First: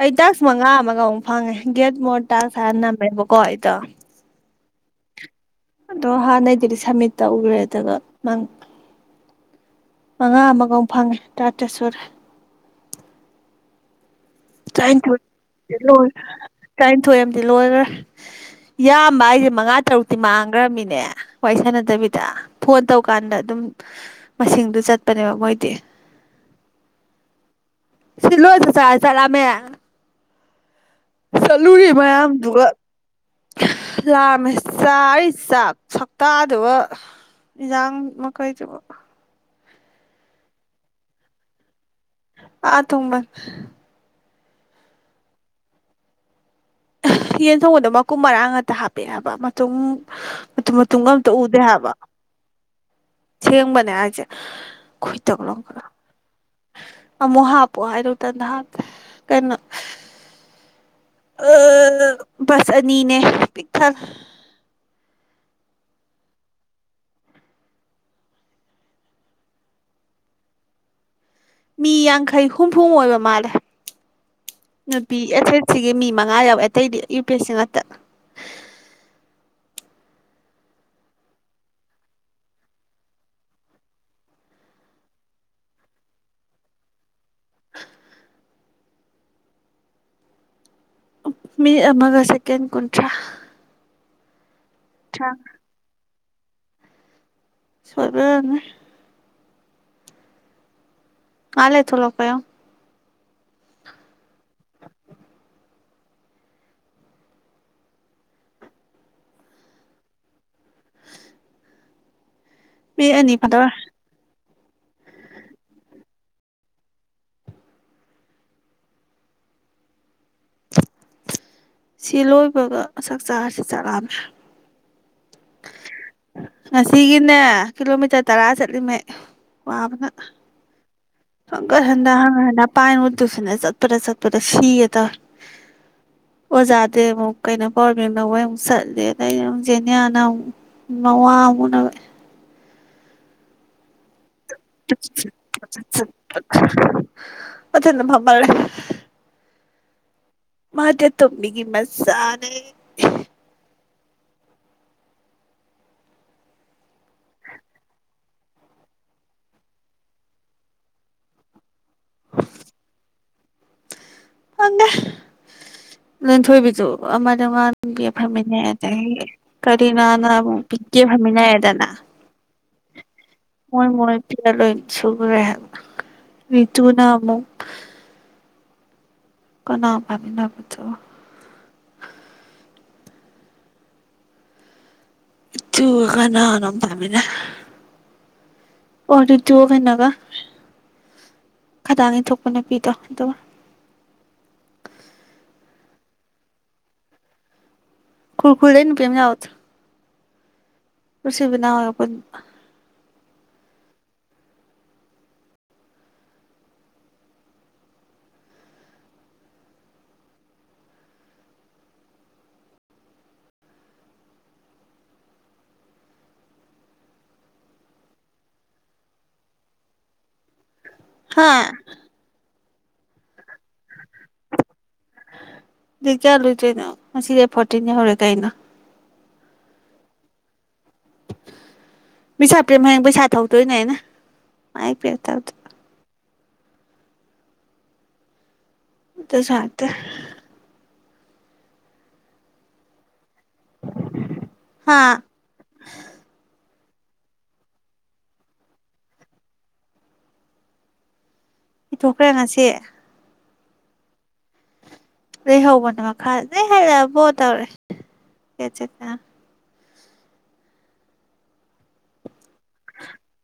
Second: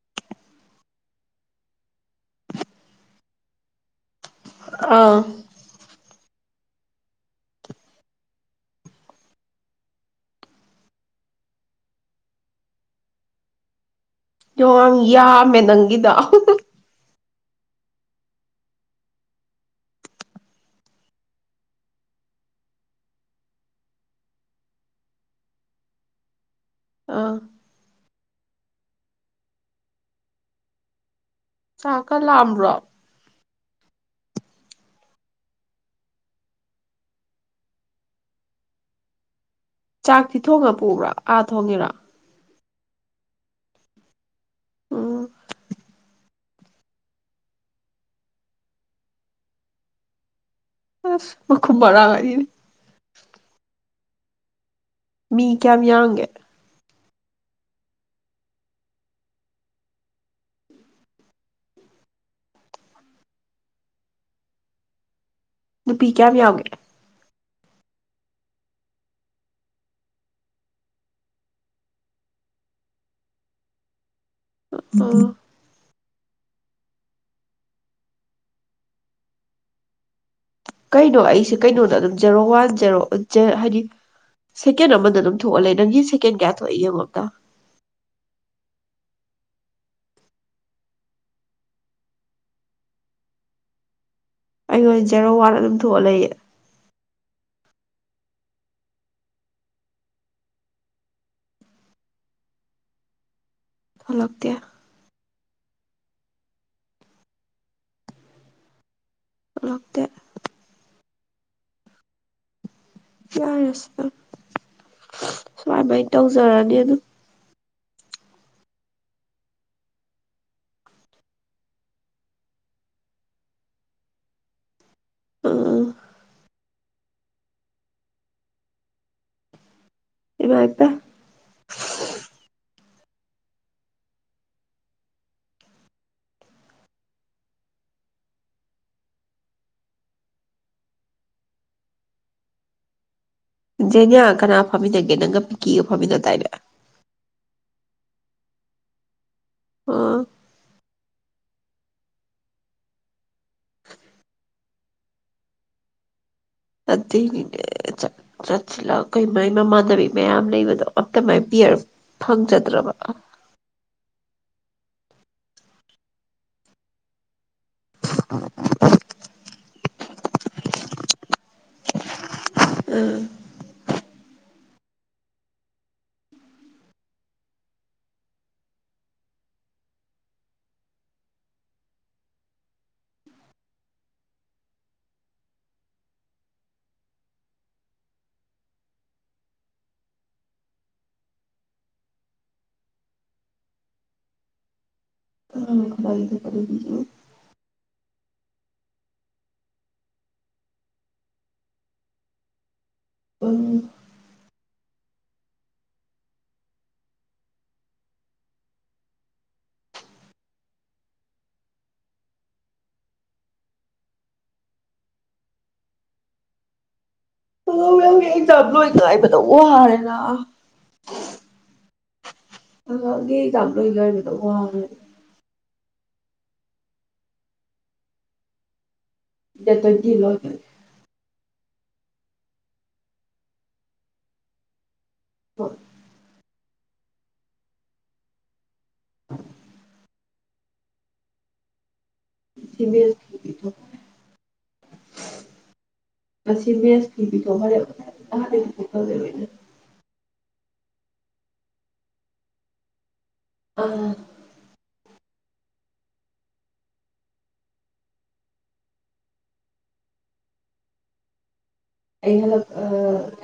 ꯑꯩ ꯇꯥꯛꯁ ꯃꯉꯥ ꯑꯃꯒ ꯑꯃꯨꯛ ꯐꯪꯉꯦ ꯒꯦꯠ ꯃꯣꯔ ꯇꯥꯛꯁ ꯍꯥꯏꯅ ꯅꯝꯃꯦꯕꯀꯣ ꯑꯩꯗꯣ ꯑꯥ ꯑꯗꯣ ꯍꯥꯟꯅꯩꯗꯨꯗꯤ ꯁꯝꯃꯤꯠ ꯇꯧꯈ꯭ꯔꯦ ꯑꯗꯨꯒ ꯅꯪ ꯃꯉꯥ ꯑꯃꯒ ꯑꯃꯨ ꯐꯪꯉꯦ ꯇꯔꯥꯇꯔꯦꯠ ꯁꯨꯔꯦ ꯌꯣꯡ ꯇꯔꯥꯅꯤꯊꯣꯏ ꯌꯥꯝꯃꯦ ꯅꯪꯒꯤꯗꯣ ꯂꯣꯏꯒꯔꯦ ꯌꯥꯝꯕ ꯍꯥꯏꯁꯦ ꯃꯉꯥ ꯇꯔꯨꯛꯇꯤ ꯃꯥꯡꯈ꯭ꯔꯃꯤꯅꯦ ꯋꯥꯔꯤꯏ ꯁꯥꯟꯅꯗꯕꯤꯗ ꯐꯣꯟ ꯇꯧꯀꯥꯟꯗ ꯑꯗꯨꯝ ꯃꯁꯤꯡꯗꯨ ꯆꯠꯄꯅꯦꯕ ꯃꯣꯏꯗꯤ ꯑꯥ ꯁꯤꯂꯣꯏꯁꯤ ꯆꯥꯔ ꯆꯥꯛ ꯂꯥꯝꯃꯦ ꯆꯠꯂꯨꯔꯤ ꯆꯥꯛꯀ ꯃꯌꯥꯝꯗꯨꯒ ꯂꯥꯝꯕ꯭ꯔꯣ ꯂꯥꯝꯃꯦ ꯆꯥꯔꯤ ꯆꯥꯛ ꯁꯛꯇꯥꯗꯨꯒ ꯌꯦꯟꯖꯥꯡ ꯃꯈꯩꯗꯨꯒ ꯆꯥꯛꯇꯤ ꯊꯣꯡꯉ ꯄꯨꯕ꯭ꯔꯥ ꯑꯥ ꯊꯣꯡꯉꯤꯔꯥ ꯑꯥ ꯊꯣꯡꯕ ꯎꯝ ꯌꯦꯟ ꯊꯣꯡꯕꯗꯣ ꯃꯀꯨꯝ ꯃꯔꯥꯡ ꯉꯥꯛꯇ ꯍꯥꯄꯛꯑꯦꯕ ꯃꯇꯨꯝ ꯃꯇꯨꯝ ꯃꯇꯨꯝꯒ ꯑꯝꯇ ꯑꯁ ꯎꯗꯦ ꯃꯈꯨꯝ ꯍꯥꯏꯕ ꯃꯔꯥꯡ ꯑꯅꯤꯅꯦ ꯑꯁꯦꯡꯕꯅꯦ ꯍꯥꯏꯖꯦ ꯃꯤ ꯀꯌꯥꯝ ꯌꯥꯡꯒꯦ ꯑꯃꯨꯛ ꯍꯥꯞꯄꯣ ꯍꯥꯏꯗꯧ ꯇꯟꯗ ꯍꯥꯞꯇꯦ ꯀꯩꯅꯣ ꯑꯥ ꯕꯁ ꯑꯅꯤꯅꯦ ꯄꯤꯛꯊꯟ ꯅꯨꯄꯤ ꯀꯌꯥꯝ ꯌꯥꯎꯒꯦ ꯃꯤ ꯌꯥꯡꯈꯩ ꯍꯨꯝꯐꯨ ꯑꯣꯏꯕ ꯃꯥꯜꯂꯦ ꯅꯨꯄꯤ ꯑꯥ ꯑꯦꯁꯦꯠ ꯁꯤꯒꯤ ꯃꯤꯃꯥ ꯉꯥ ꯌꯥꯎꯕ ꯑꯇꯩꯗꯤ ꯌꯨ ꯄꯤ ꯑꯦꯁ ꯁꯤ ꯉꯥꯛꯇ ꯀꯩꯅꯣ ꯑꯩꯁꯦ ꯀꯩꯅꯣꯗ ꯑꯗꯨꯝ ꯖꯦꯔꯣ ꯋꯥꯟ ꯖꯦꯔꯣ ꯍꯥꯏꯗꯤ ꯁꯦꯀꯦꯟ ꯑꯃꯗ ꯑꯗꯨꯝ ꯊꯣꯛꯑ ꯂꯩ ꯅꯪꯒꯤ ꯁꯦꯀꯦꯟ ꯀꯌꯥ ꯊꯣꯛꯑꯦ ꯌꯦꯡꯉꯣ ꯑꯝꯇ ꯃꯤꯇ ꯑꯃꯒ ꯁꯦꯀꯦꯟ ꯀꯨꯟꯊ꯭ꯔꯥ ꯑꯩꯉꯣꯟꯗ ꯖꯦꯔꯣ ꯋꯥꯟ ꯑꯗꯨꯝ ꯊꯣꯛꯑ ꯂꯩꯌꯦ ꯁꯣꯏꯕꯩ ꯑꯣꯏꯔꯝꯅꯤ ꯉꯥꯏꯍꯥ ꯂꯩꯔ ꯊꯣꯛꯂꯛꯄ ꯌꯣꯉꯣ ꯊꯣꯂꯛꯇꯦ ꯊꯣꯂꯛꯇꯦ [unintelligible] ꯁꯨꯃꯃꯥꯏ ꯇꯧꯖꯔꯅꯤ ꯑꯗꯨꯝ ꯁꯤ ꯂꯣꯏꯕꯒ ꯆꯥꯛ ꯆꯥꯔꯁꯤ ꯆꯥꯛꯂꯥꯝꯃꯦ ꯑꯥ ꯉꯁꯤꯒꯤꯅꯦ ꯀꯤꯂꯣꯃꯤꯇꯔ ꯇꯔꯥ ꯆꯠꯂꯤꯃꯦ ꯋꯥꯕꯅ ꯏꯕꯥꯏ ꯄꯥꯏ ꯍꯪꯒꯠ ꯍꯟꯗ ꯍꯪꯒꯠ ꯍꯟꯗ ꯄꯥꯏꯅ ꯋꯨꯗ ꯇꯨꯏꯁꯟꯗ ꯆꯠꯄꯗ ꯆꯠꯄꯗ ꯁꯤꯌꯦ ꯇꯔꯦ ꯑꯣꯖꯥꯗꯤ ꯑꯃꯨꯛ ꯀꯩꯅꯣ ꯄ꯭ꯔꯣꯕ꯭ꯂꯦꯝ ꯂꯧꯕꯩ ꯑꯃꯨꯛ ꯆꯠꯂꯦ ꯑꯗ ꯑꯩꯅ ꯑꯃꯨꯛ ꯖꯦꯅꯤꯌꯥꯅ ꯑꯃꯨꯛ ꯃꯋꯥ ꯑꯃꯨꯛ ꯎꯅꯕ ꯖꯦꯅꯌꯥ [unintelligible] ꯃꯔꯔ ꯑꯥ ꯃꯥꯗꯤ ꯑꯇꯣꯝꯕꯤꯒꯤ ꯃꯆꯥꯅꯦ ꯑꯗꯨꯒꯤꯅꯦ ꯆꯠ ꯆꯠꯁꯤꯂꯥꯎ ꯀꯩ ꯃꯥꯏꯃꯃꯥꯟꯅꯕꯤ ꯃꯌꯥꯝ ꯂꯩꯕꯗꯣ ꯑꯝꯇ ꯃꯥꯏ ꯄꯤꯌꯔ ꯐꯪꯖꯗ꯭ꯔꯕ ꯈꯪꯗꯦ ꯂꯟꯊꯣꯏꯕꯤꯖꯨ ꯑꯃ ꯟꯗꯒꯤꯗꯤ ꯀꯔꯤꯅꯥꯅꯥ ꯄꯤꯀꯦ ꯐꯝꯃꯤꯅꯥꯔꯦꯗꯅ ꯎꯝ ꯃꯣꯏ ꯃꯣꯏ ꯌꯥ ꯂꯣꯏ ꯏꯁꯨꯒ꯭ꯔꯦꯍꯥꯏ ꯔꯤꯇꯨꯅ ꯑꯃꯨꯛ ꯀꯅꯥ ꯄꯃꯤꯅ ꯄꯊꯣ ꯇ ꯀꯅꯅ ꯄꯥꯝꯃꯦꯅ ꯑꯣ ꯑꯗꯨꯗꯣ ꯀꯩꯅꯣꯒ ꯈꯗꯥꯡ ꯏꯟꯊꯣꯛꯄ ꯅꯨꯄꯤꯗꯣ ꯑꯗꯨꯒ ꯈꯔꯗ ꯀꯗ [unintelligible] ꯈꯨꯔꯈꯨꯜꯗꯧ ꯅꯨꯄꯤ ꯑꯃ ꯌꯥꯥꯎꯕꯗꯨ ꯃꯁꯤꯟ ꯃꯅꯥꯎ ꯍꯦꯛ ꯄꯨꯟ ꯎꯝ ꯑꯉꯥꯡ ꯃꯌꯥꯝꯒꯤ ꯑꯦꯛꯖꯥꯝ ꯂꯣꯏ ꯉꯥꯏꯕꯗ ꯋꯥꯔꯦꯅ ꯍꯥꯥ ꯑꯉꯥꯡꯒꯤ ꯑꯦꯛꯖꯥꯝ ꯂꯣꯏ ꯉꯥꯢꯕꯗ ꯋꯥꯔꯦꯅ ꯗꯦꯠ ꯀꯌꯥꯗ ꯂꯣꯢꯗꯣꯏꯅꯣ ꯉꯁꯤ ꯗꯦꯠ ꯐꯣꯔꯇꯤꯟ ꯌꯧꯔꯦ ꯀꯩꯅꯣ ꯗꯦꯇ ꯇꯋꯦꯟꯇꯤꯗ ꯂꯣꯢꯕꯅꯤ ꯃꯤꯁꯥ ꯄꯦꯝ ꯍꯌꯦꯡ ꯄꯩꯁꯥ ꯊꯧꯗꯣꯏꯅꯦ ꯑꯩꯅ ꯃꯥꯢ ꯄꯤ ꯍꯣꯏ ꯗꯁꯨ ꯍꯥꯢꯔꯛꯇꯦ [unintelligible] ꯁꯤꯃꯦꯜ ꯍꯥꯥ ꯁꯤꯃꯦꯁ ꯀꯤ ꯄꯤꯊꯣꯛꯈꯔꯦꯕ ꯉꯁꯥꯢꯅ ꯄꯤꯊꯣꯛꯈ꯭ꯔꯦ ꯉꯁꯤ ꯑꯥ ꯂꯩꯍꯧꯕꯅꯦ ꯃꯈꯥ ꯅꯣꯢ ꯍꯜꯂꯛꯑꯕꯣ ꯇꯧꯔꯛꯏ ꯑꯩ ꯍꯜꯂꯛ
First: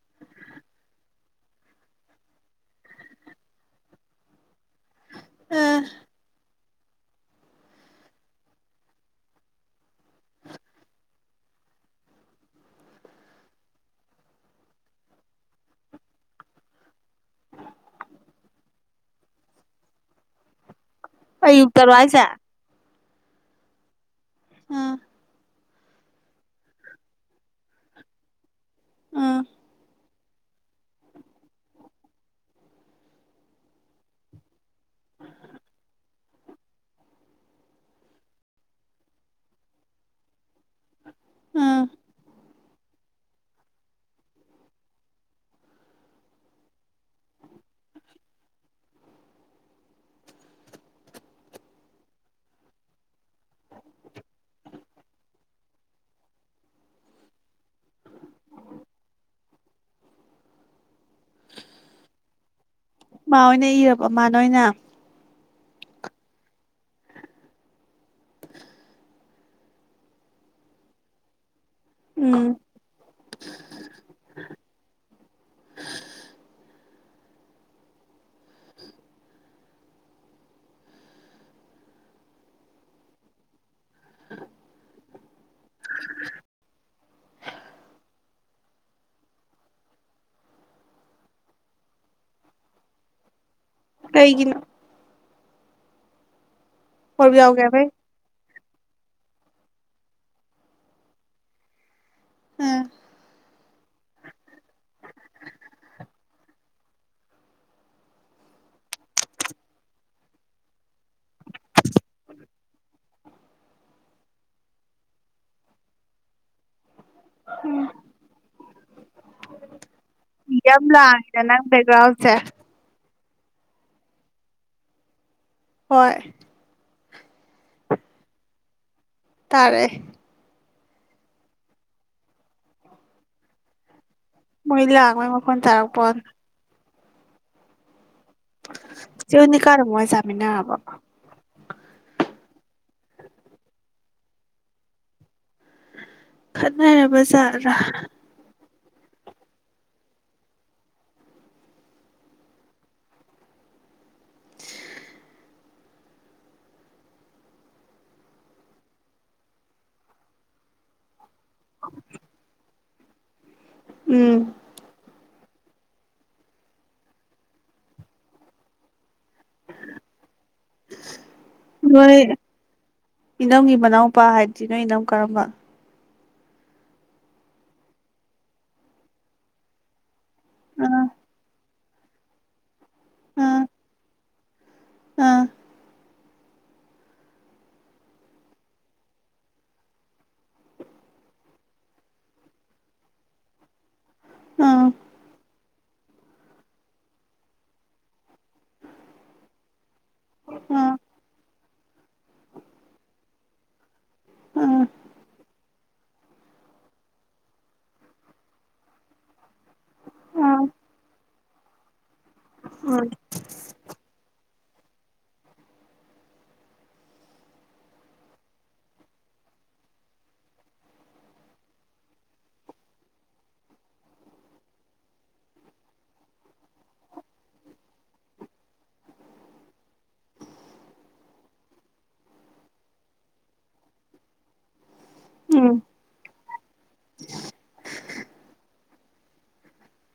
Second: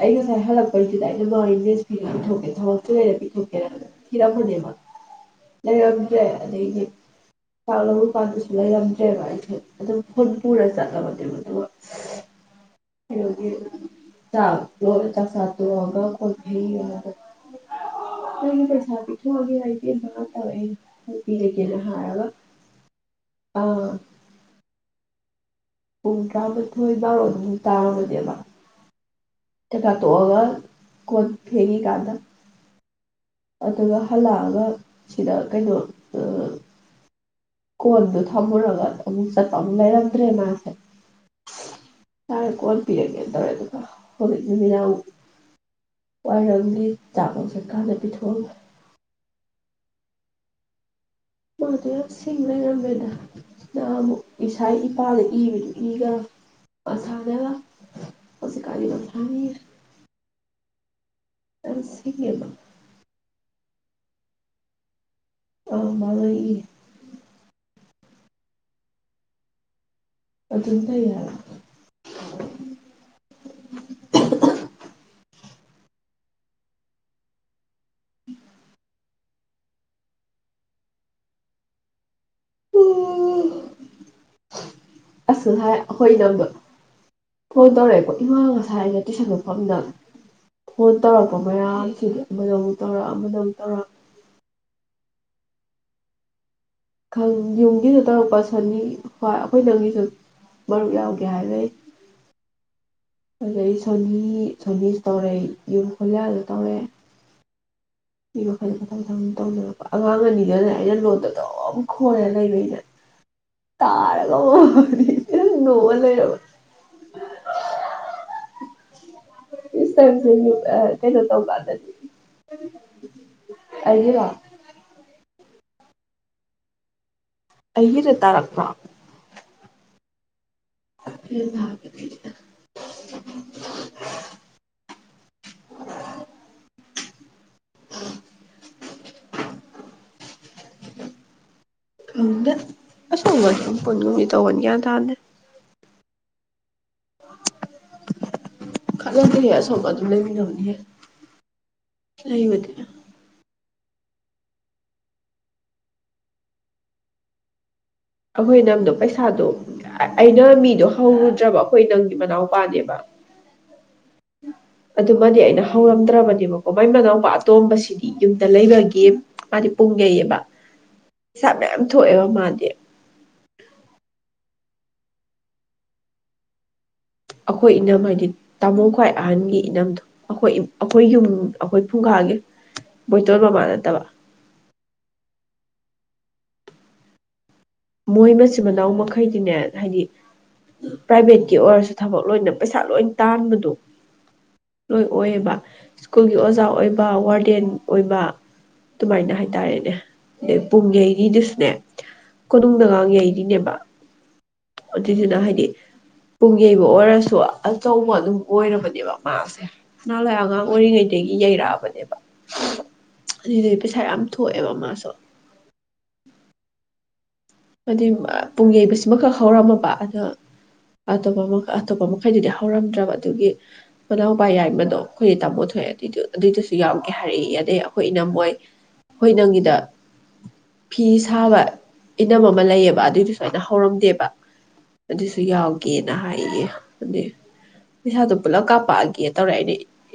ꯑꯩ ꯉꯁꯥꯏ ꯍꯜꯂꯛꯄꯩꯁꯤꯗ ꯑꯩꯅ ꯃꯥꯏ ꯃꯦꯁ ꯐꯤ ꯄꯤꯊꯣꯛꯀꯦ ꯊꯧꯔꯛꯇ꯭ꯔꯉꯩꯗ ꯄꯤꯊꯣꯛꯀꯦ ꯊꯤꯔꯝꯕꯅꯦꯕ ꯂꯩꯔꯝꯗ꯭ꯔꯦ ꯑꯗꯩꯗꯤ ꯆꯥꯡꯕꯨ ꯀꯥꯟꯗꯁꯨ ꯂꯩꯥꯔꯝꯗ꯭ꯦꯕ ꯑꯩꯁꯨ ꯐꯨꯟ ꯄꯨꯔ ꯆꯠꯂꯕ ꯑꯗꯨꯢ ꯃꯇꯨꯡꯗ ꯀꯩꯅꯣꯒꯤ ꯆꯥꯛ ꯆꯥꯛꯆꯥꯥ ꯇꯣꯡꯑꯒ ꯀꯣꯜ ꯐꯦꯉꯤꯀꯥꯟꯗ ꯅꯪꯒꯤ ꯄꯩꯁꯥ ꯄꯤꯊꯣꯛꯑꯒꯦ ꯂꯩꯇꯦꯕ ꯇꯧꯔꯛꯑꯦ [inaudible] ꯍꯣꯢ ꯄꯤꯔꯒꯦꯅ ꯑꯌꯨꯛꯇꯔꯣ ꯍꯥꯏꯁꯦ ꯍꯥꯏꯔꯒ ꯑꯥ ꯑꯥ ꯄꯨꯡ ꯇꯔꯥꯃꯥꯊꯣꯏ ꯕꯥꯔꯣ ꯑꯗꯨꯨꯃꯨꯛ ꯇꯥꯔꯝꯃꯅꯦꯕ ꯎꯝ [inaudible] ꯇꯣꯛꯑꯒ ꯀꯣꯟ ꯐꯦꯒꯤ ꯀꯥꯟꯗ ꯑꯗꯨꯒ ꯍꯜꯂꯛꯑꯒ ꯁꯤꯗ ꯀꯩꯅꯣ ꯑꯥ ꯀꯣꯟꯗꯨꯣ ꯊꯝꯃꯨꯔꯒ ꯑꯃꯨꯛ ꯆꯠꯄ ꯑꯃꯨꯛ ꯂꯩꯔꯝꯗ꯭ꯔꯦ ꯃꯥꯁꯤ ꯎꯝ ꯁꯥꯔꯦ ꯀꯣꯜ ꯄꯤꯔꯒꯦꯅ ꯇꯧꯔꯦ ꯑꯗꯨꯒ ꯍꯧꯖꯤꯛꯇ ꯅꯨꯃꯤꯗꯥꯡ ꯋꯥꯏꯔꯝꯒꯤ ꯆꯥꯕ ꯆꯠꯀꯥꯟꯗ ꯄꯤꯊꯣꯛꯑꯝꯒꯦ ꯃꯥꯗꯨ ꯌꯥꯝ ꯁꯤꯡ ꯂꯩꯔꯝꯃꯦꯗ ꯅꯍꯥꯜ ꯑꯃꯨꯛ ꯏꯁꯥꯒꯤ ꯏꯄꯥꯗ ꯏꯕꯗꯨ ꯏꯗ꯭ꯔꯝ ꯃꯁꯥꯅꯒ ꯍꯧꯖꯤ ꯀꯥꯟꯗꯤ ꯃꯁꯥꯅ ꯏꯔꯦ [unintelligible] ꯑ ꯁꯤꯒꯤ ꯑꯃ ꯃꯥꯏ ꯑꯣꯏꯅ ꯏꯔꯕꯣ ꯃꯥ ꯅ ꯑꯣꯏꯅ ꯑ ꯃꯥꯅꯔꯛ ꯏ ꯑꯗꯨꯟ ꯐꯩ ꯍꯥꯢꯕ ꯎꯝ [inaudible] ꯎꯝ ꯑꯣ ꯑꯁꯁꯨ ꯋꯥꯏ ꯑꯩꯈꯣꯏ ꯏꯅꯝꯗꯣ ꯐꯣꯟ ꯇꯧꯔꯛꯑꯦꯀꯣ ꯏꯃꯥ ꯉꯁꯥꯏ ꯑꯩꯅ ꯇꯨꯏꯁꯟ ꯃꯐꯝꯗ ꯐꯣꯟ ꯇꯧꯔꯛꯄ ꯃꯌꯥꯝꯁꯤꯗꯤ ꯑꯃꯗ ꯑꯃꯨꯛ ꯇꯧꯔꯛ ꯑꯃꯗ ꯑꯃꯨꯛ ꯇꯧꯔꯛ ꯀꯩꯒꯤꯅꯣ ꯈꯪ ꯍꯣꯏꯕ ꯌꯥꯎꯒꯦ ꯍꯥꯏꯕꯩ ꯌꯨꯝꯒꯤꯗꯨ ꯇꯧꯔꯛꯄꯒ ꯁꯤ ꯈꯅꯤ ꯍꯣꯏ ꯑꯩꯈꯣꯏ ꯏꯅꯝꯒꯤꯁꯨ ꯃꯔꯨꯞ ꯌꯥꯎꯒꯦ ꯍꯥꯏꯕꯩ ꯑꯤ ꯑꯗꯩ ꯁꯣꯅꯤ ꯁꯣꯅꯤꯁꯨ ꯇꯧꯔꯛꯏ ꯌꯨꯝ ꯍꯣꯂꯤꯌꯥꯗꯨ ꯇꯧꯔꯛꯑꯦ ꯁꯤ ꯃꯈꯜ ꯃꯊꯪ ꯃꯊꯪ ꯇꯧꯅꯔꯛꯄ ꯑꯉꯥꯡ ꯑꯅꯤꯗꯨꯅꯅꯦ ꯑꯩꯅ ꯂꯣꯟ ꯑꯗꯨꯝ ꯈꯣꯏꯔ ꯂꯩꯕꯩꯅꯦ ꯇꯥꯔꯒ ꯑꯗꯨꯝ ꯅꯣꯛꯑ ꯂꯩꯔꯕ ꯎꯝ ꯏꯁꯇꯔꯁꯦ ꯌꯥꯝ ꯀꯩꯅꯣ ꯂꯥꯡꯉꯤꯗ ꯅꯪ ꯇꯧꯀꯥꯟꯗꯗꯤ ꯕꯦꯛꯒ꯭ꯔꯥꯎꯟꯁꯦ ꯑꯩꯒꯤꯔꯣ ꯍꯣꯏ ꯑꯩꯒꯤꯗ ꯇꯥꯔꯛꯄ ꯇꯥꯔꯛꯑꯦ ꯐꯦꯟ ꯊꯥꯕꯒꯤꯅꯤ ꯃꯣꯏ ꯂꯥꯡꯕꯩ ꯃꯈꯣꯟ ꯇꯥꯔꯛꯄ ꯋꯥꯟ ꯎꯝ ꯆꯦ ꯑꯣꯅꯤꯀꯥꯗꯨ ꯃꯣꯏ ꯆꯤꯃꯤꯅꯔꯕꯣ ꯈꯪꯗꯦ ꯑꯁꯣꯝ ꯁꯨꯝ ꯄꯨꯨꯟꯒꯨꯝꯗꯤ ꯇꯧꯕꯟ ꯒ꯭ꯌꯥꯟ ꯇꯥꯗꯦ ꯉꯅꯕꯖ꯭ꯔꯥ [unintelligible] ꯈꯜꯂ ꯀ ꯑꯁꯣꯝ ꯑꯗꯨꯝ ꯂꯩꯃꯤꯅꯕꯅꯤꯍꯦ ꯂꯩꯕꯅꯤꯅ [inaudible] ꯑꯩꯈꯣꯏ ꯏꯅꯝꯗꯨ ꯄꯩꯁꯥꯗꯨ ꯑꯩꯅ ꯃꯤꯗꯨ ꯍꯧꯔꯨꯗ ꯗ꯭ꯔꯕ ꯑꯩꯈꯣꯏ ꯅꯪꯒꯤ ꯃꯅꯥꯎꯄꯥꯅꯦꯕ ꯎꯝ ꯑꯗꯨꯃꯅꯤ ꯑꯩꯅ ꯍꯧꯔꯝꯗ꯭ꯔꯕꯅꯦꯕꯀꯣ ꯃꯥꯢ ꯃꯅꯥꯎ ꯅꯨꯄꯥ ꯑꯇꯣꯝꯕꯁꯤꯗꯤ ꯌꯨꯝꯗ ꯂꯩꯕꯒꯤ ꯃꯥꯗꯤ ꯄꯨꯡ ꯌꯩꯑꯕ ꯄꯩꯁꯥ ꯃꯌꯥꯝ ꯅꯣꯏ ꯊꯣꯛꯑꯦꯕ ꯃꯥꯗꯤ ꯏꯅꯝꯒꯤ ꯃꯅꯥꯎꯄꯥ ꯍꯥꯏꯗꯨꯗꯤ ꯅꯣꯏ ꯏꯅꯝ ꯀꯔꯝꯕ ꯑꯩꯈꯣꯏ ꯏꯅꯝ ꯍꯥꯏꯗꯤ ꯇꯥꯃꯣ ꯈ꯭ꯋꯥꯏ ꯑꯍꯟꯒꯤ ꯏꯅꯝꯗꯨ ꯑꯩꯈꯣꯏ ꯑꯩꯈꯣꯏ ꯑꯥ ꯌꯨꯝ ꯑꯩꯈꯣꯏ ꯐꯨꯡꯒꯥꯒꯤ ꯕꯣꯏꯇꯣꯟ ꯑꯥ ꯃꯃꯥ ꯅꯠꯇꯕ ꯑꯥ ꯃꯣꯏ ꯃꯆꯤꯟ ꯃꯅꯥꯎ ꯃꯈꯩꯗꯤꯅꯦ ꯍꯥꯏꯗꯤ ꯄ꯭ꯔꯥꯏꯚꯦꯠꯀꯤ ꯑꯣꯏꯔꯁꯨ ꯊꯕꯛ ꯂꯣꯏꯅ ꯄꯩꯁꯥ ꯂꯣꯏ ꯇꯥꯟꯕꯗꯨ ꯑꯥ ꯂꯣꯏ ꯑꯣꯏꯌꯦꯕ ꯁ꯭ꯀꯨꯜꯒꯤ ꯑꯣꯖꯥ ꯑꯣꯏꯕ ꯋꯥꯔꯗꯦꯟ ꯑꯣꯏꯕ ꯑꯗꯨꯃꯥꯏꯅ ꯍꯥꯏꯇꯥꯔꯦꯅꯦ ꯑꯗꯩ ꯑꯥ ꯄꯨꯡꯌꯩꯔꯤꯗꯨꯁꯨꯅꯦ ꯀꯣꯅꯨꯡꯗꯒ ꯌꯩꯔꯤꯅꯦꯕ ꯑꯥ ꯑꯗꯨꯏꯗꯨꯅ ꯍꯥꯏꯗꯤ ꯄꯨꯡ ꯌꯩꯕ ꯑꯣꯏꯔꯁꯨ ꯑꯆꯧꯕ ꯑꯗꯨꯝ ꯑꯣꯏꯔꯕꯅꯦꯕ ꯃꯥꯁꯦ ꯅꯍꯋꯥꯢ ꯑꯉꯥꯡ ꯑꯥ ꯑꯣꯏꯔꯤ ꯉꯩꯗꯒꯤ ꯌꯩꯔꯛꯑꯕꯅꯦꯕ ꯑꯗꯨꯗꯤ ꯄꯩꯁꯥ ꯌꯥꯝ ꯊꯣꯛ ꯑꯣꯏꯌꯦꯕ ꯃꯥꯁꯨ ꯍꯥꯏ ꯄꯨꯡ ꯌꯩꯕꯁꯤꯃꯈꯛ ꯍꯧꯔꯝꯃꯕ ꯑꯗꯣ ꯑꯇꯣꯞꯄ ꯑꯇꯣꯞꯄ ꯃꯈꯩꯗꯨꯗꯤ ꯍꯧꯔꯝꯗ꯭ꯔꯕ ꯑꯗꯨꯒꯤ ꯃꯅꯥꯎꯄꯥ ꯌꯥꯏꯃꯗꯣ ꯑꯩꯈꯣꯏꯗꯤ ꯇꯥꯃꯣ ꯊꯣꯛꯑꯦ ꯑꯗꯨꯏ ꯑꯗꯨꯏꯗꯨꯁꯨ ꯌꯥꯎꯒꯦ ꯍꯥꯏꯔꯛꯏ ꯑꯗꯩ ꯑꯩꯈꯣꯏ ꯏꯅꯝ ꯍꯣꯏ ꯑꯩꯈꯣꯏ ꯏꯅꯝꯒꯤꯗ ꯐꯤ ꯁꯥꯕ ꯏꯅꯝ ꯑꯃ ꯂꯩꯌꯦꯕ ꯑꯗꯨꯏꯗꯨꯁꯨ ꯑꯩꯅ ꯍꯧꯔꯝꯗꯦꯕ ꯑꯗꯨꯁꯨ ꯎꯝ ꯌꯥꯎꯒꯦꯅ ꯍꯥꯏꯌꯦ ꯑꯗꯨꯢ ꯄꯩꯁꯥꯗꯣ ꯄꯨꯂꯞ ꯀꯥꯞ ꯀꯥꯞꯀꯦ ꯇꯧꯔꯦ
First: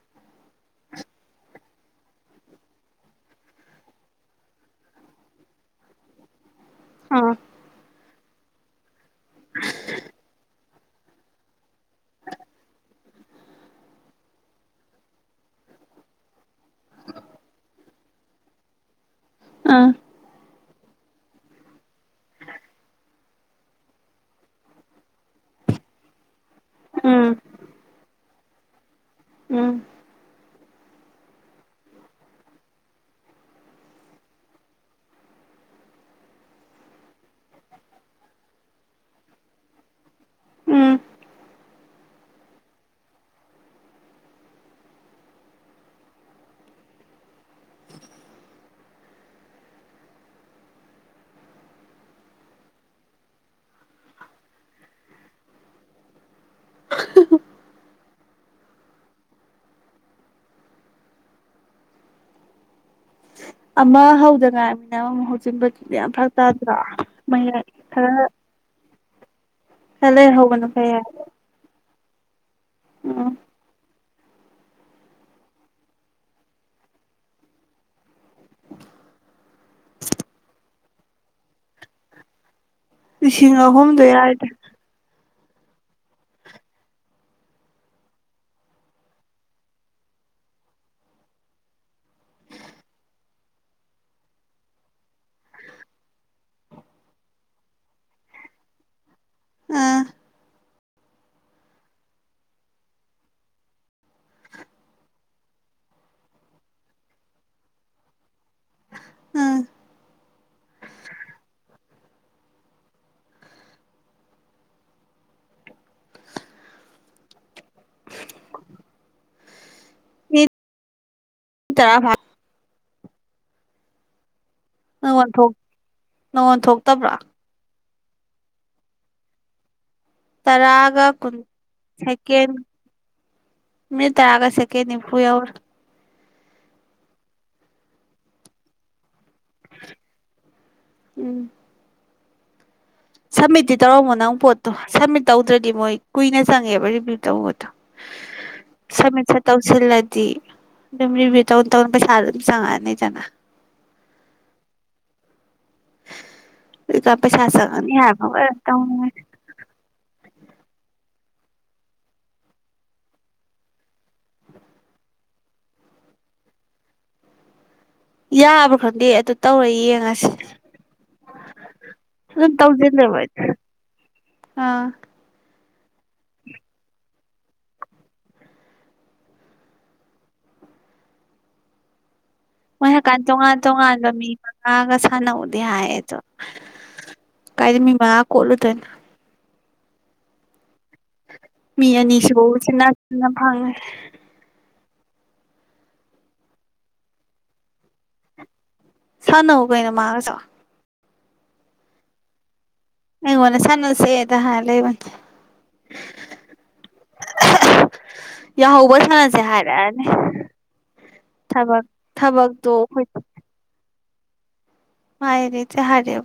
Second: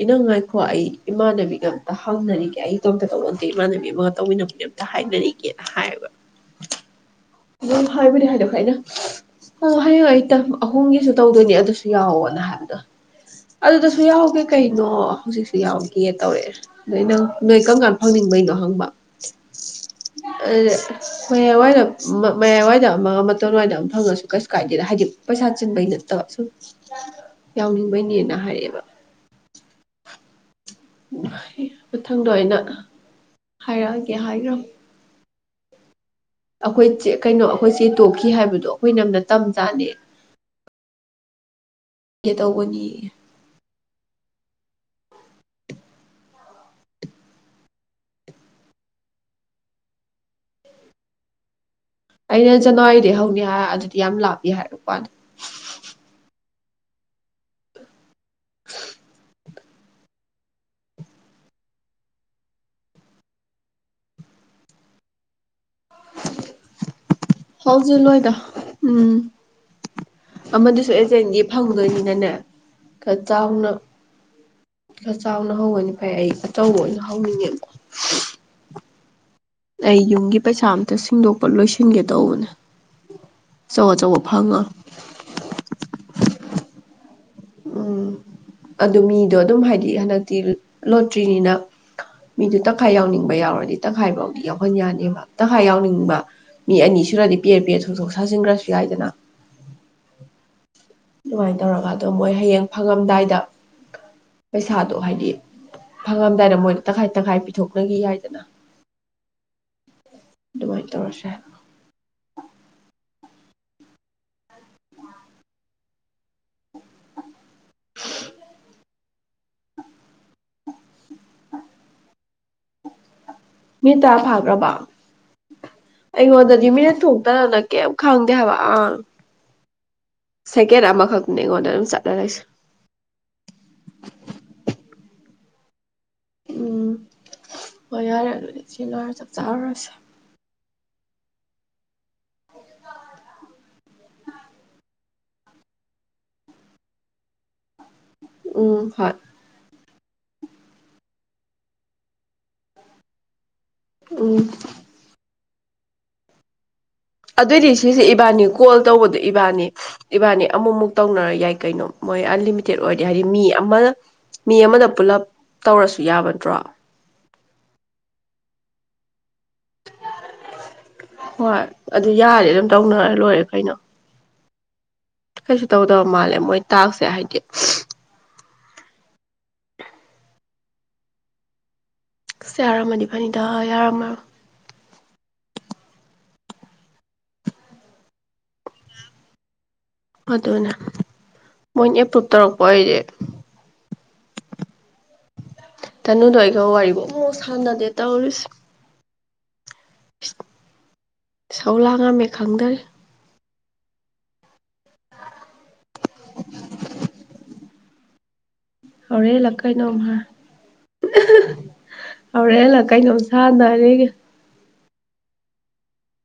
ꯏꯅꯨꯝ ꯉꯥꯏꯈꯣ ꯑꯩ ꯏꯃꯥꯟꯅꯕꯤꯒ ꯑꯝꯇ ꯍꯪꯅꯔꯤꯒꯦ ꯑꯩ ꯏꯇꯣꯝꯇ ꯇꯧꯕ ꯅꯠꯇꯦ ꯏꯃꯥꯟꯅꯕꯤ ꯑꯃꯒ ꯇꯧꯃꯤꯟꯅꯕꯒꯤ ꯑꯝꯇ ꯍꯥꯏꯅꯔꯤꯒꯦꯅ ꯍꯥꯏꯌꯦꯕ ꯑꯥ ꯍꯥꯏꯕꯨꯗꯤ ꯍꯥꯏꯗꯣꯛꯈ꯭ꯔꯦ ꯑꯩꯅ ꯍ ꯍꯌꯦꯡ ꯑꯩ ꯇꯪꯕ ꯑꯍꯨꯝꯒꯤꯁꯨ ꯇꯧꯗꯣꯏꯅꯦ ꯑꯗꯨꯁꯨ ꯌꯥꯎꯋꯣꯅ ꯍꯥꯏꯕꯗꯣ ꯑꯗꯨꯗꯁꯨ ꯌꯥꯎꯒꯦ ꯀꯩꯅꯣ ꯍꯧꯖꯤꯛꯁꯨ ꯌꯥꯎꯒꯦ ꯇꯧꯔꯛꯑꯦ ꯑꯗꯩꯗ ꯏꯅꯝ ꯅꯣꯏ ꯀꯔꯝ ꯀꯥꯟꯗ ꯐꯪꯅꯤꯡꯕꯩꯅꯣ ꯍꯪꯕ ꯑꯥ ꯑꯗ ꯃꯌꯥꯢ ꯋꯥꯏꯔꯞ ꯃꯌꯥꯏꯋꯥꯏꯗ ꯑꯃ ꯃꯇꯋꯥꯏꯗ ꯑꯃ ꯐꯪꯉꯁꯨ ꯀꯩꯁꯨ ꯀꯥꯏꯗꯦꯗ ꯍꯥꯏꯗꯤ ꯄꯩꯁꯥ ꯆꯤꯟꯕꯩ ꯅꯠꯇꯕ ꯁꯨꯝ ꯎꯝ ꯌꯥꯎꯅꯤꯡꯕꯩꯅꯦꯅ ꯍꯥꯏꯌꯦꯕ ꯎꯝ ꯃꯊꯪꯗꯣ ꯑꯩꯅ ꯍꯥꯏꯔꯛꯑꯒꯦ ꯍꯥꯏꯒꯔꯝ ꯑꯩꯈꯣꯏꯆꯦ ꯀꯩꯅꯣ ꯑꯩꯈꯣꯏꯆꯦ ꯇꯣꯛꯈꯤ ꯍꯥꯏꯕꯗꯣ ꯑꯩꯈꯣꯏ ꯏꯅꯝꯅ ꯇꯝꯖꯥꯅꯤ ꯎꯝ ꯀꯦ ꯇꯧꯕꯅꯤ ꯌꯦ ꯑꯩꯅ ꯖꯅꯋꯥꯔꯤꯗꯩ ꯍꯧꯅꯤ ꯍꯥꯏ ꯑꯗꯨꯗꯤ ꯌꯥꯝ ꯂꯥꯞꯃꯜꯂꯤ ꯍꯥꯏꯔꯛꯄꯩ ꯋꯥꯅꯤ ꯑꯃ ꯍꯧꯗ ꯉꯥꯢꯃꯤꯅꯥ ꯑꯃ ꯑꯃꯨꯛ ꯍꯧꯖꯤꯟꯕꯗꯨ ꯌꯥꯝ ꯐꯔꯛ ꯇꯥꯗ꯭ꯔꯣ ꯃꯌꯥꯢ ꯈꯔ ꯍꯧꯖꯤꯜꯂꯣꯏꯗ ꯎꯝ ꯈꯔ ꯂꯩꯍꯧꯕꯅ ꯐꯩ ꯑꯃꯗꯨꯁꯨ ꯍꯥꯏ ꯑꯦꯖꯦꯟꯒꯤ ꯐꯪꯗꯣꯏꯅꯤ ꯅꯦ ꯅ ꯈ ꯎꯝ ꯆꯥꯎꯅ ꯆꯥꯎꯅ ꯍꯧꯕꯅ ꯐꯩ ꯑꯩ ꯑꯆꯧꯕ ꯑꯣꯏꯅ ꯍꯧꯅꯤꯡꯉꯦꯕ ꯑꯩ ꯌꯨꯝꯒꯤ ꯄꯩꯁꯥ ꯑꯝꯇ ꯁꯤꯡꯗꯣꯛꯄ ꯂꯣꯏꯁꯤꯟꯒꯦ ꯇꯧꯕꯅꯤ ꯂꯤꯁꯤꯡ ꯑꯍꯨꯝꯗꯨ ꯌꯥꯔꯦꯗ ꯎꯝ ꯑꯗꯨ ꯃꯤꯗꯣ ꯑꯗꯨꯝ ꯍꯥꯏꯗꯤ ꯍꯟꯗꯛꯇꯤ ꯂꯣꯇ꯭ꯔꯤꯅꯤꯅ ꯃꯤꯗꯣ ꯇꯪꯈꯥꯏ ꯌꯥꯎꯅꯤꯡꯕ ꯌꯥꯎꯔꯗꯤ ꯇꯪꯈꯥꯏ ꯐꯥꯎꯗꯤ ꯌꯥꯎꯍꯟ ꯌꯥꯅꯦꯕ ꯇꯪꯈꯥꯏ ꯌꯥꯎꯅꯤꯡꯕ ꯃꯤ ꯑꯅꯤ ꯁꯨꯔꯗꯤ ꯄꯦꯔ ꯄꯦꯔ ꯊꯣꯛ ꯊꯣꯛ ꯁꯥꯖꯤꯟꯈ꯭ꯔꯁꯨ ꯌꯥꯏꯗꯅ ꯑꯥ ꯑꯗꯨꯃꯥꯏꯅ ꯇꯧꯔꯒ ꯑꯗꯣ ꯃꯣꯏ ꯍꯌꯦꯡ ꯐꯪꯉꯝꯗꯥꯏꯗ ꯄꯩꯁꯥꯗꯣ ꯍꯥꯏꯗꯤ ꯐꯪꯉꯝꯗꯥꯏꯗ ꯃꯣꯏꯗ ꯇꯪꯈꯥꯏ ꯇꯪꯈꯥꯏ ꯄꯤꯊꯣꯛꯅꯈꯤ ꯌꯥꯏꯗꯅ ꯑꯥ ꯑꯗꯨꯃꯥꯏ ꯇꯧꯔꯁꯦ [inaudible] ꯃꯤ ꯇꯔꯥ ꯐ ꯃꯤ ꯇ ꯐ ꯔꯕꯥ ꯅꯪꯉꯣꯟ ꯊꯣꯛ ꯅꯪꯉꯣꯟ ꯑꯩꯉꯣꯟꯗꯗꯤ ꯃꯤꯅꯤ ꯊꯣꯛꯇꯕ꯭ꯔꯣ ꯊꯣꯡꯇꯅ ꯀꯦꯝ ꯈꯪꯗꯦ ꯍꯥꯏꯕ ꯑꯥ ꯁꯦꯀꯦꯟ ꯇꯔꯥꯒ ꯀꯨꯟ ꯑꯃꯈꯛꯇꯅꯦ ꯑꯩꯉꯣꯟꯗ ꯑꯗꯨꯝ ꯆꯠꯂ ꯂꯩꯁꯦ ꯁꯦꯀꯦꯟ ꯃꯤꯅꯤꯠ ꯇꯔꯥꯒ ꯁꯦꯀꯦꯟ ꯅꯤꯐꯨ ꯌꯧꯔꯦ ꯎꯝ ꯍꯣꯏ ꯌꯥꯔꯦ ꯑꯗꯨꯗꯤ ꯁꯤꯂꯣꯏꯔꯒ ꯆꯥꯛ ꯆꯥꯔꯨꯔꯁꯦ ꯎꯝ ꯁꯝꯃꯤꯠꯇꯤ ꯇꯧꯔꯝꯃꯣ ꯅꯪ ꯄꯣꯠꯇꯣ ꯁꯝꯃꯤꯠ ꯇꯧꯗ꯭ꯔꯗꯤ ꯃꯣꯏ ꯀꯨꯏꯅ ꯆꯪꯉꯦꯕ ꯔꯤꯚꯤꯌꯨ ꯇꯧꯕꯇꯣ ꯎꯝ ꯍꯣꯏ ꯁꯃꯤꯠꯁꯦ ꯇꯧꯁꯤꯜ ꯂ ꯑꯗꯨꯗꯤ ꯑꯗꯨꯝ ꯔꯤꯚꯤꯌꯨ ꯇꯧꯔ ꯇꯧꯔ ꯄꯩꯁꯥ ꯑꯗꯨꯝ ꯆꯪꯉꯛꯑꯅꯤꯗꯅ ꯎꯝ ꯑꯗꯨꯒ ꯄꯩꯁꯥ ꯑꯗꯨꯑꯣꯏꯗꯤ ꯆꯪꯉꯅꯤ ꯁꯤꯁꯦ ꯍꯥꯏꯕ ꯏꯕꯥꯅꯤ ꯂꯣꯏꯔꯦ ꯀꯣꯜ ꯇꯧꯕꯗꯣ ꯇꯧꯅꯤꯡꯉꯦ ꯏꯕꯥꯅꯤ ꯏꯕꯥꯅꯤ ꯑꯃꯨꯛꯃꯨꯛ ꯇꯧꯅꯔ ꯌꯥꯏ ꯀꯩꯅꯣ ꯃꯣꯏ ꯑꯟꯂꯤꯃꯤꯇꯦꯠ ꯑꯣꯏꯗꯦ ꯍꯥꯏꯔꯗꯤ ꯃꯤ ꯑꯃ ꯃꯤ ꯑꯃꯅ ꯄꯨꯂꯞ ꯇꯧꯔꯁꯨ ꯌꯥꯕ ꯅꯠꯇ꯭ꯔꯣ ꯌꯥꯕꯔ ꯈꯗꯦ ꯑꯗꯨ ꯇꯧꯔ ꯌꯦꯡꯉꯁꯤ ꯍꯣꯏ ꯑꯗꯨ ꯌꯥꯔꯗꯤ ꯑꯗꯨꯝ ꯇꯧꯅꯔ ꯇꯧꯁꯤꯜꯂꯦꯕ ꯂꯣꯏꯔꯦ ꯑꯩ ꯀꯩꯅꯣ ꯑꯥ ꯀꯩꯁꯨ ꯇꯧꯗꯕ ꯃꯥꯜꯂꯦ ꯃꯣꯏ ꯇꯥꯛꯁꯦ ꯍꯥꯏꯗꯦ [inaudible] ꯑꯁ ꯃꯣꯏ ꯌꯥꯔꯝꯃꯗꯤ ꯍꯛꯀꯥꯟ ꯐꯅꯤꯗ ꯇꯣꯉꯥꯟ ꯇꯣꯉꯥꯟꯕ ꯌꯥꯔꯝꯃꯔꯣꯏ ꯃꯤ ꯃꯉꯥꯒ ꯁꯥꯟꯅꯧꯅ ꯌꯥꯏ ꯑꯗꯨ ꯀꯥꯏꯗꯒꯤ ꯃꯤ ꯃꯉꯥ ꯀꯣꯠꯂꯨꯗꯣꯏꯅꯣ ꯑꯗꯨꯅ ꯃꯤ ꯑꯅꯤꯁꯤꯕꯨ ꯎꯆꯤꯟ ꯅꯥꯆꯤꯟꯅ ꯐꯪꯒꯦ ꯇꯥꯅꯨꯗꯣ ꯑꯩꯒ ꯋꯥꯔꯤꯕꯨ ꯑꯃꯨꯛ ꯁꯥꯅꯗꯦ ꯇꯧꯔꯤꯁꯦ ꯁꯥꯅꯧ ꯒꯣꯏꯌꯦ ꯃꯥꯒꯁꯨ ꯏꯁꯧ ꯂꯥꯡ ꯉꯝꯃꯦ ꯈꯪꯗꯔꯦ ꯀꯣꯟꯅ ꯁꯥꯅꯁꯦꯗ ꯍꯥꯏ ꯂꯩꯕꯅꯦ ꯍꯧꯔꯦꯜꯂ ꯀꯩꯅꯣꯝꯃ ꯊꯕꯛ ꯊꯕꯛꯇꯣ ꯍꯧꯔꯦꯜꯂ ꯀꯩꯅꯣꯝ ꯁꯥꯟꯗꯔꯦ ꯑꯩꯒꯤ ꯃꯥꯥꯏꯔꯦꯟ ꯆꯦꯔꯦ